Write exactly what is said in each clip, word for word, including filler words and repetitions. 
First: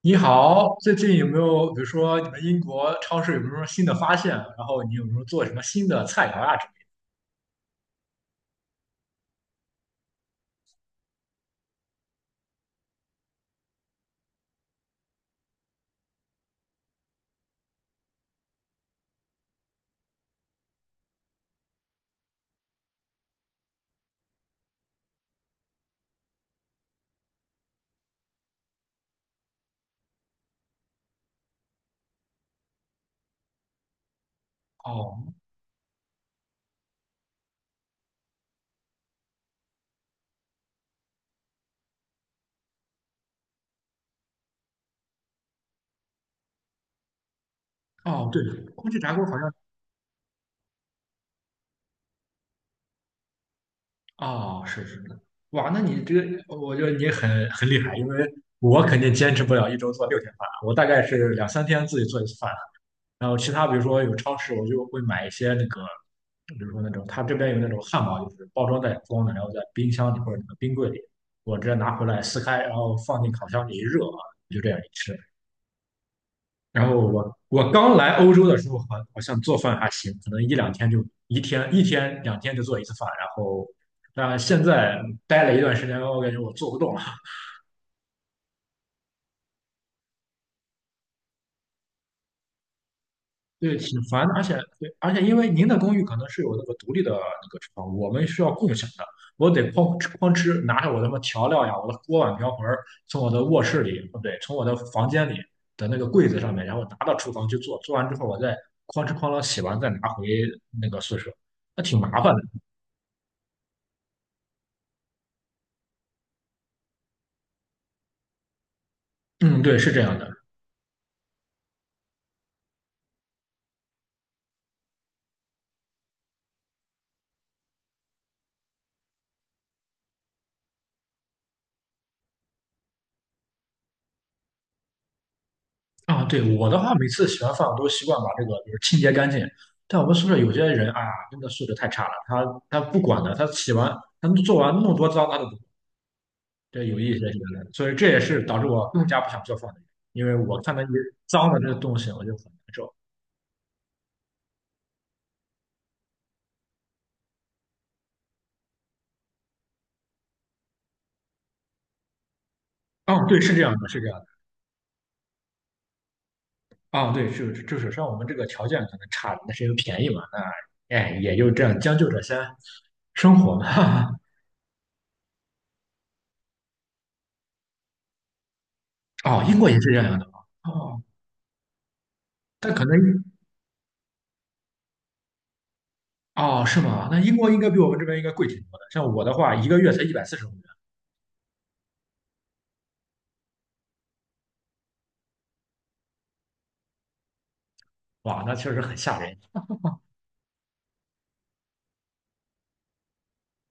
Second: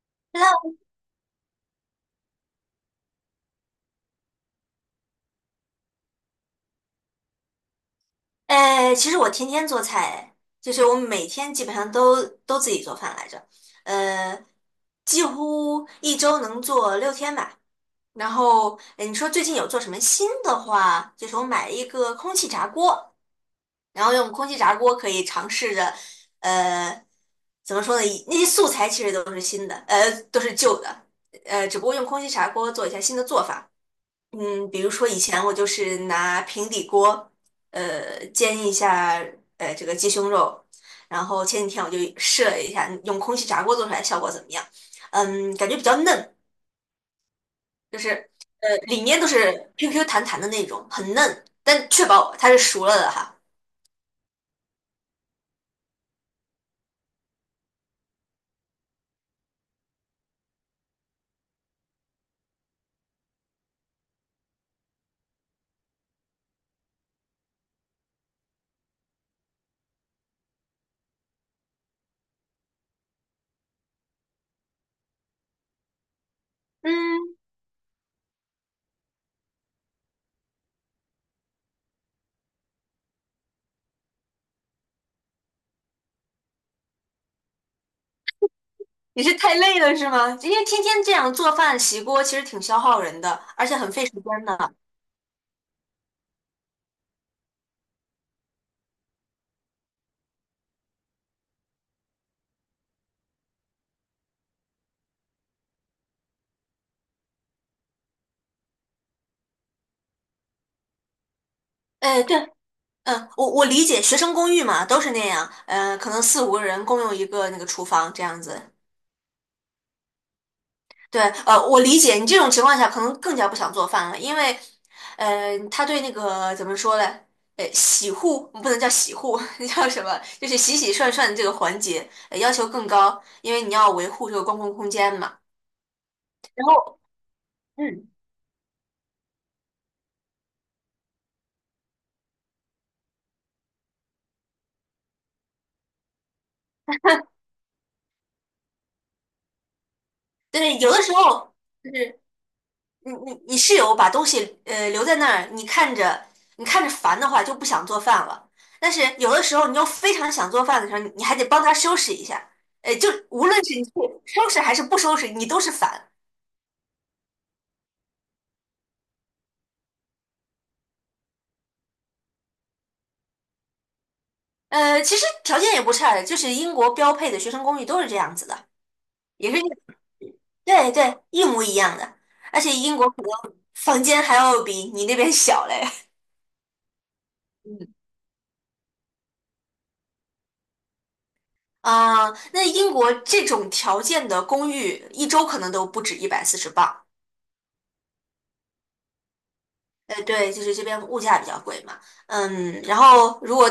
你那好，最近有没有，比如说你们英国超市有没有什么新的发现？然后你有没有做什么新的菜肴啊之类哎，其实我天天做菜，哎就是我每天基本上都都自己做饭来着，呃，几乎一周能做六天吧。然后，哎，你说最近有做什么新的话？就是我买了一个空气炸锅，然后用空气炸锅可以尝试着，呃，怎么说呢？以那些素材其实都是新的，呃，都是旧的，呃，只不过用空气炸锅做一下新的做法。嗯，比如的。说以哦前我就是拿平底锅，呃，煎一下，呃，这个鸡胸肉，然后前几天我就试了一下，用空气炸锅做出来效果怎么样？嗯，感觉比较嫩，就是哦，对。呃，空气里炸面锅都好像。是 Q Q 弹弹的那种，很嫩，但确保它是熟了的哈。哦，是是的。哇，那你这个，我觉得你很很厉害，因为我肯定坚持不了一周做六天饭，我大概是两三天自己做一次饭。然后其他比如说有超市，我就会买一些那个，比如说那种他这边有那种汉堡，就是包装袋装的，然后在冰箱里或者那个冰柜里，我直接拿回来撕开，然后放进烤箱里一热啊，就这样一吃。然后嗯，我我刚来欧洲的时候，好好像做饭还行，可能一两天就一天一天两天就做一次饭，然后但现在待了一段时间，我感觉我做不动了。你是太累了是吗？因为天天这样做饭洗锅其实挺消耗人的，而对，且很挺费时烦的，而间且的。对，而且因为您的公寓可能是有那个独立的那个厨房，我们需要共享的。我得哐哧哐哧拿着我的什么调料呀，我的锅碗瓢盆儿，从我的卧室里，不对，从我的房间里的那个柜子上面，然后拿到厨房去做，做完之后我再哐哧哐啷洗完再拿回那个宿舍，那挺麻哎，烦对，的。嗯，我我理解学生公寓嘛，都是那样，嗯，可能四五个人共用一个那个厨房这样子。嗯，对，是这样的。对，呃，我理解你这种情况下可能更加不想做饭了，因为，呃，他对那个怎么说呢？呃，洗护不能叫洗护，那叫什么？就是洗洗涮涮的这个环节，呃要求更高，因为你要维护这个公共空间嘛。啊，对，然我的话，后，每次洗完饭我都习嗯，惯把这个就是清洁干净。但我们宿舍有些人啊，真的素质太差了，他他不管的，他洗完他做完那么多脏，他都不管这有意思学的，所以这也是导致我更加不想做饭的原因，因为我看对，到一有些的时脏候。的这个就东西，是。我就很难受。你你你室友把东西呃留在那儿，你看着你看着烦的话就不想做饭了。但是有的时候你又非常想做饭的时候，你你还得帮他收拾一下。呃，就哦，对，无是这论是样你的，去是这样的。收拾还是不收拾，你都是烦。哦，对，就是就是像我们这个条件可能差，那是因为便宜嘛，那哎也就这样将就着先生活嘛。呃，其实条件也不差，的，就是英国标配的学生公寓都是这样子的，哦，也英是国也是这样的吗？对哦，对一模一样的。而但且可能英国可能房间还要比你那边小嘞。哦是吗？那英国应该比我嗯。们这边应该贵挺多的。像我的话，一个月才一百四十欧元。啊，那英国这种条件的公寓，一周可能都不止一百四十磅。哇，那确实很吓人。呃，对，就是这边物价比较贵嘛，嗯，然后如果，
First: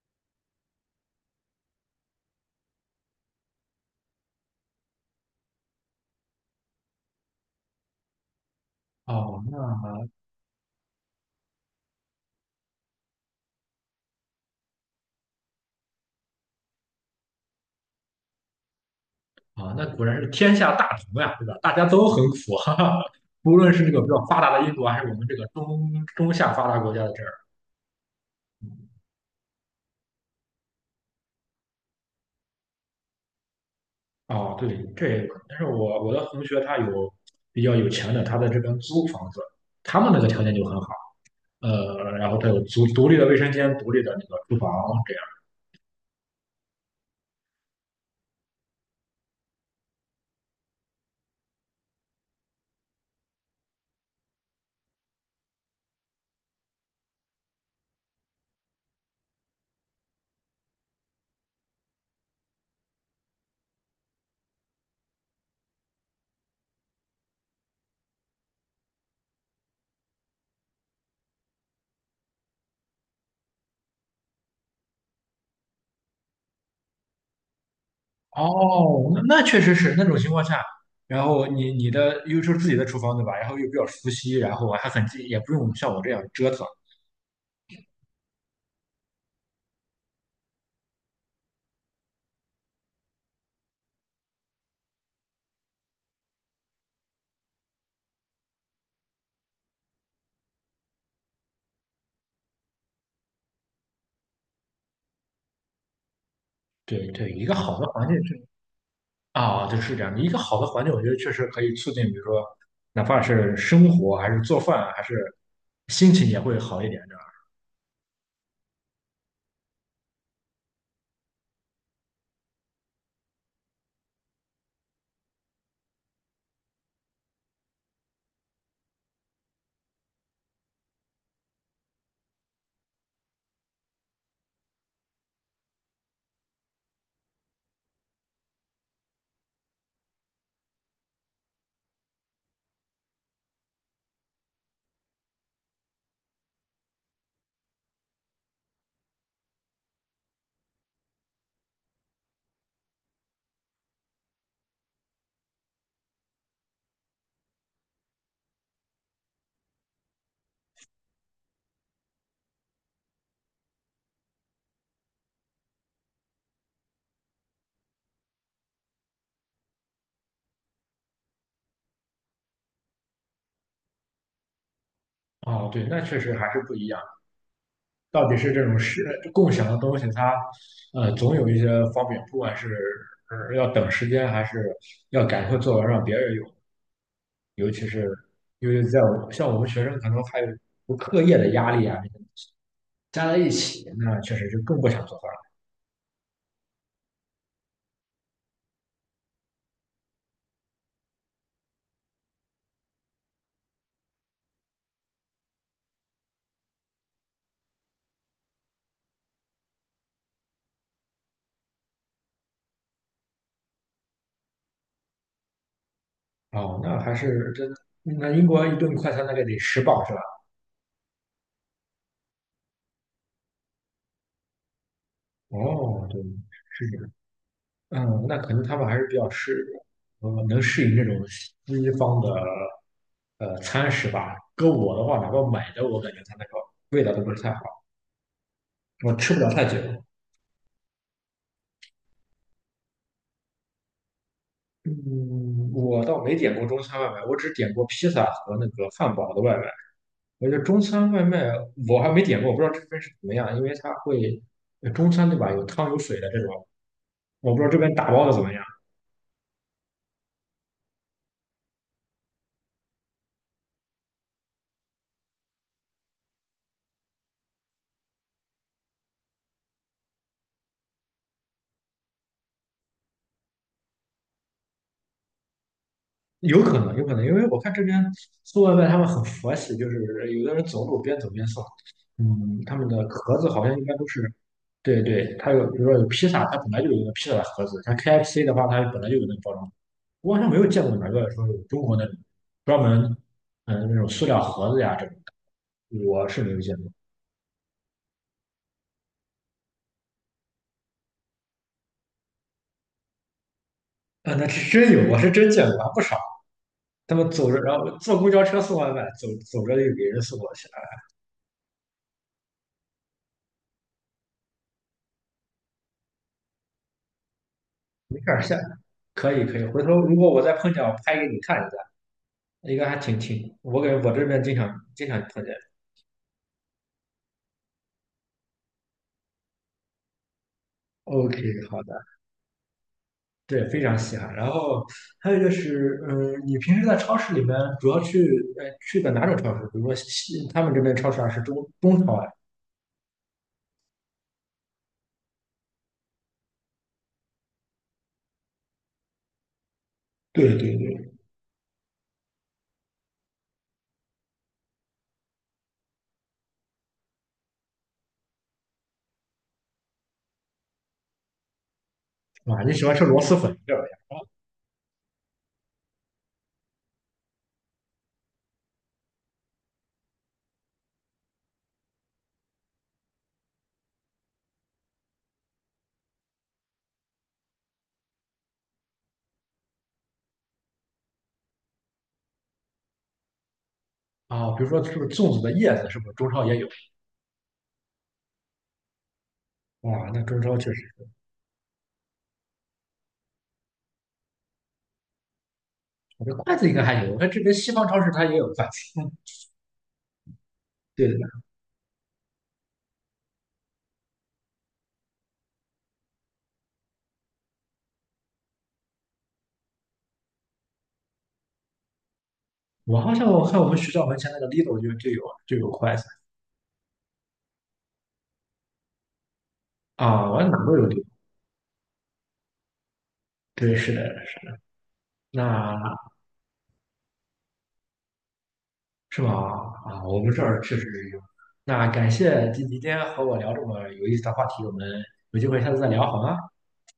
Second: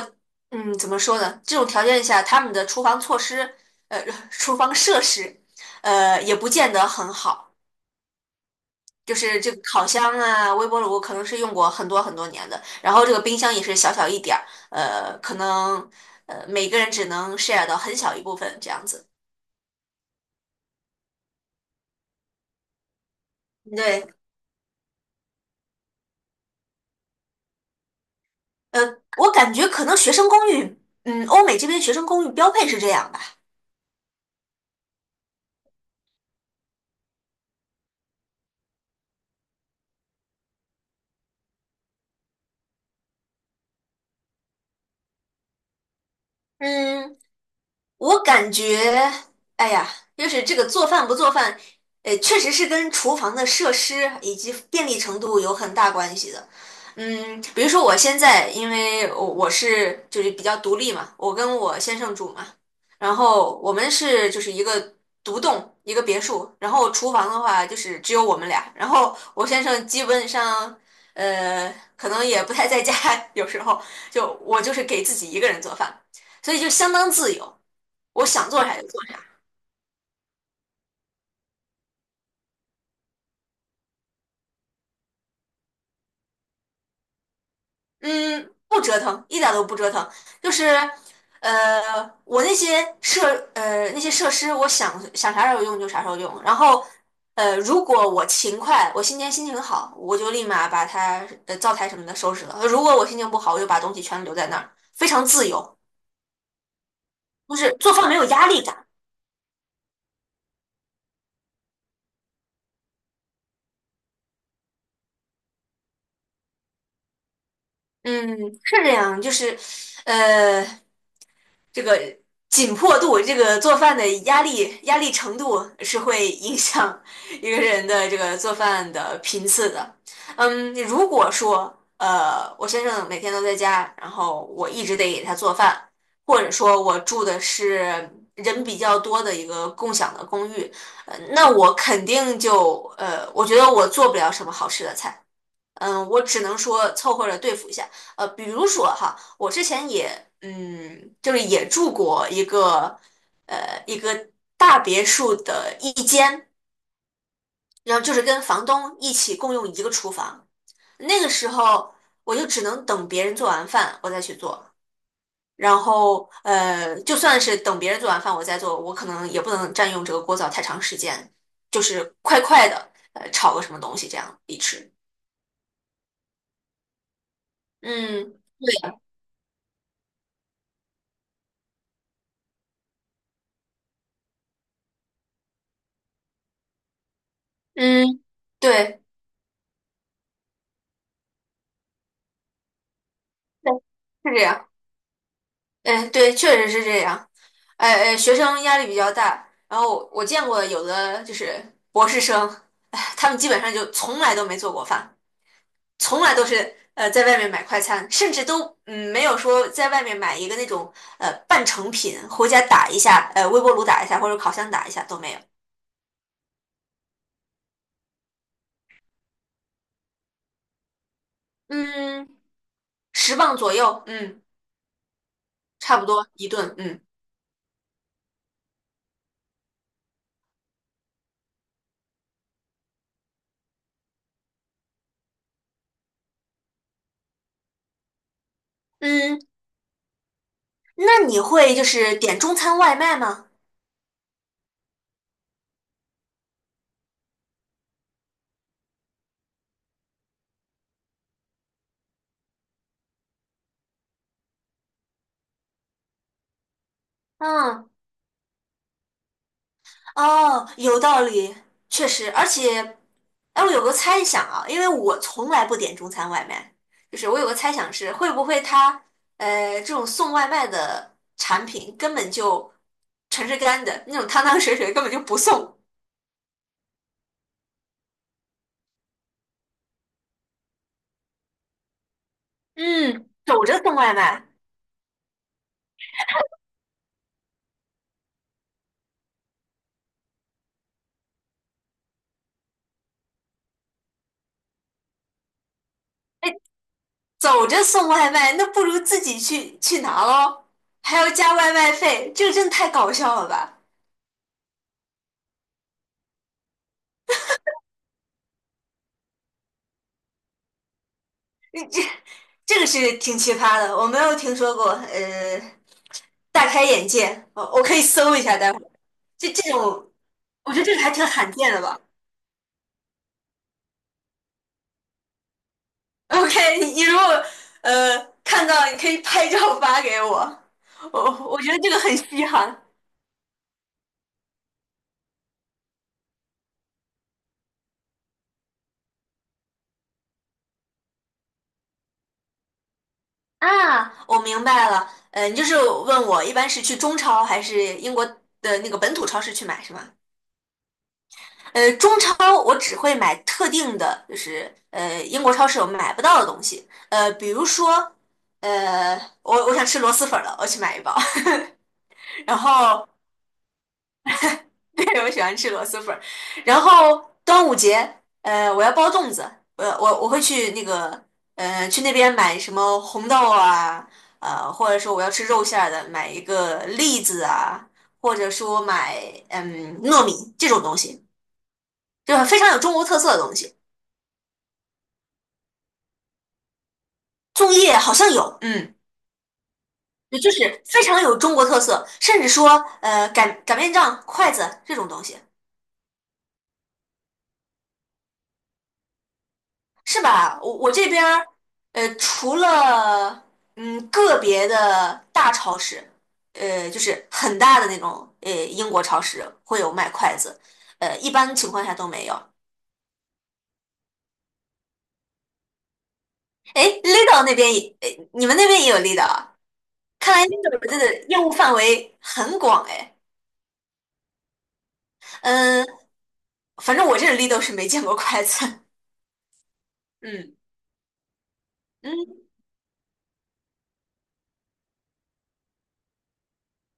嗯，怎么说呢？这种条件下，他们的厨房措施，呃，厨房设施，呃，也不见得很好。就是哦，这那个烤箱啊、微波炉可能是用过很多很多年的，然后这个冰箱也是小小一点儿，呃，可能呃每个人只能 share 到很小一部分这样子。啊，那果然是天下大同呀，对吧？大家都很苦，哈哈。无论是这个比对，较发达的印度，还是我们这个中中下发达国家的这儿。呃，我感觉可能学生公寓，嗯，欧美这边学生公寓标配是这样吧。哦，对，这也有可能。但是我我的同学他有比较有钱的，他在这边租房子，他们那个条件就很好。呃，然后他有独独立的卫生间、独立的那个厨房这样。嗯，我感觉，哎呀，就是这个做饭不做饭，呃，确实是跟厨房的设施以及便利程度有很大关系的。嗯，比如说我现在，因为我我是就是比较独立嘛，我跟我先生住嘛，然后我们是就是一个独栋一个别墅，然后厨房的话就是只有我们俩，然后我先生基本上呃可能也不太在家，有时候就我就是给自己一个人做饭，所以就相当自由。我想做啥就做哦，啥，那那确实是那种情况下，然后你你的又是自己的厨房对吧？然后又比较熟悉，然后还很近，也不用像我这样折腾。嗯，不折腾，一点都不折腾，就是，呃，我那些设呃那些设施，我想想啥时候用就啥时候用，然后，呃，如果我勤快，我今天心情好，我就立马把它呃灶台什么的收拾了；如果我心情不好，我就把东西全留在那儿，非常自由，对对，一个就是好的做环饭境没有是压力感。啊，对，是这样的。一个好的环境，我觉得确实可以促进，比如说，哪怕是生活，还是做饭，还是心情也会好一点，这嗯，是这样，就是，呃。这个紧迫度，这个做饭的压力压力程度是会影响一个人的这个做饭的频次的。嗯，如果说呃我先生每天都在家，然后我一直得给他做饭，或者说我住的是人比较多的一个共享的公寓，呃那我肯定就呃我觉得我做不了什么好吃的菜。嗯，我只能说凑合着对付一下。呃，比如说哈，我之前也嗯，就是也住过一个呃一个大别墅的一间，然后就是跟房东一起共用一个厨房。那个时候我就只能等别人做完饭我再去做，然后呃，就算是等别人做完饭我再做，我可能也不能占用这个锅灶太长时间，就是快快的呃炒个什么东西这样一吃。样。哦，对，那确实还是不一样。到底嗯，是这种对，是共享的东西，它呃总有一些方便，不管是呃要等时间，还是要赶快做完让别人用，尤其是嗯，因为在对。我像我们学生，可能还有课业的压力啊，加在一对，起，那确是这实就样，更不想做饭了。嗯，对，确实是这样。哎哎，学生压力比较大，然后我见过有的就是博士生，哎，他们基本上就从来都没做过饭，从来都是呃在外面买快餐，甚至都嗯没有说在外面买一个那种呃半成品回家打一下，呃微波炉打一下或者烤箱打一下都没有。哦，那还是真，那英国一顿快餐大概得十磅是吧？嗯，十磅左右，嗯，差不哦，对，多一顿，是这嗯样。嗯，那可能他们还是比较适，呃，能适应这种西方的呃餐食吧。搁我的话，哪怕买的，我感觉它那个味道都不是太好，我吃不嗯了太久。那你会就是点中餐外卖吗？嗯，我倒没点过中餐外卖，我只点过披萨和那个汉堡的外卖。我觉得中餐外卖我还没点过，我不知道这边是怎么样，因为它会呃中餐对吧？有汤有水的这种，我不知道这嗯。边打包的怎么样。哦，有道理，确实，而且，哎，我有个猜想啊，因为我从来不点中餐外卖，就是我有个猜想是，会不会他，呃，这种送外卖的产品根本就全是干的，那种汤汤水水根本就不送，有可能，有可能，因为我看这边送外卖他们很佛系，就是有的人走路边走边送。嗯，他们的嗯，盒子走好像着一送般都外是，卖，对对，它有，比如说有披萨，它本来就有那个披萨的盒子，像 K F C 的话，它本来就有那个包装。我好像没有见过哪个说有中国那种专门，嗯，那种塑料盒子呀这种，我是没哎，有见过。走着送外卖，那不如自己去去拿咯，还要加外卖费，这个真的太搞笑了吧？啊，那是真有，我是真见过，还不少。他们走着，然后坐公交车送外卖，走走着就给人送过去了。你这 这个是挺奇葩的，我没有听说过，呃。大开眼界。我我可以没事搜儿，一下，下待会儿可以这可以，这种，回头如果我再碰我觉见，得我这个还拍给挺你罕看。一见下。的吧。应该还挺挺，我感觉我这边经常经常碰见。OK,你你如果呃看到，你可以拍照发给我。我 OK，我觉得好这个的。很稀罕对，非常稀罕。然后还有就是，嗯，你平时在超市里面主要去，呃，去的哪种超市？比如说西，他们这边超市啊是中中超啊，啊。我明白了，呃，你就是问我一般是去中超还是英国的那个本土超市去买是吗？对对对。呃，中超我只会买特定的，就是呃英国超市我买不到的东西，呃，比如说。呃，我我想吃螺蛳粉了，我去买一包。然啊，你喜欢吃后 螺蛳粉这玩意儿 对，我喜欢吃螺蛳粉儿。然后端午节，呃，我要包粽子，我我我会去那个，呃，去那边买什么红豆啊，呃，或者说我要吃肉馅儿的，买一个栗子啊，或者说买嗯糯米这种东西，就是非常有中国特色的东西。啊？啊比如说是不是粽子的叶子，是不是中超也有？粽叶好像有，嗯，哇，那也中就超确是实，非常有中国特色，甚至说呃擀擀面杖、筷子这种东西。我这筷子应该还有，我看这边西方超市它也有筷子。是吧？我我对这边的，儿，呃，除了嗯个别的大超市，呃，就是很大的那种，呃，英国超市会有卖筷子，呃，一般情况下都没有。我好像我看我们学校门前那个 Lidl 就就有就有筷子哎，Lidl 那边也，呃你们那边也有 Lidl 啊？啊，看我来 哪都有 Lidl Lidl。的业务范围很广哎。对，是的。嗯，那反正我这 Lidl 是没见过筷子。是吗？啊，我们这嗯儿确实有。那感嗯谢今今天和我聊这么有意思的话题，我们有机会下次再聊，好吗？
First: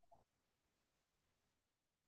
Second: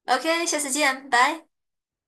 ，},OK,下次见，拜。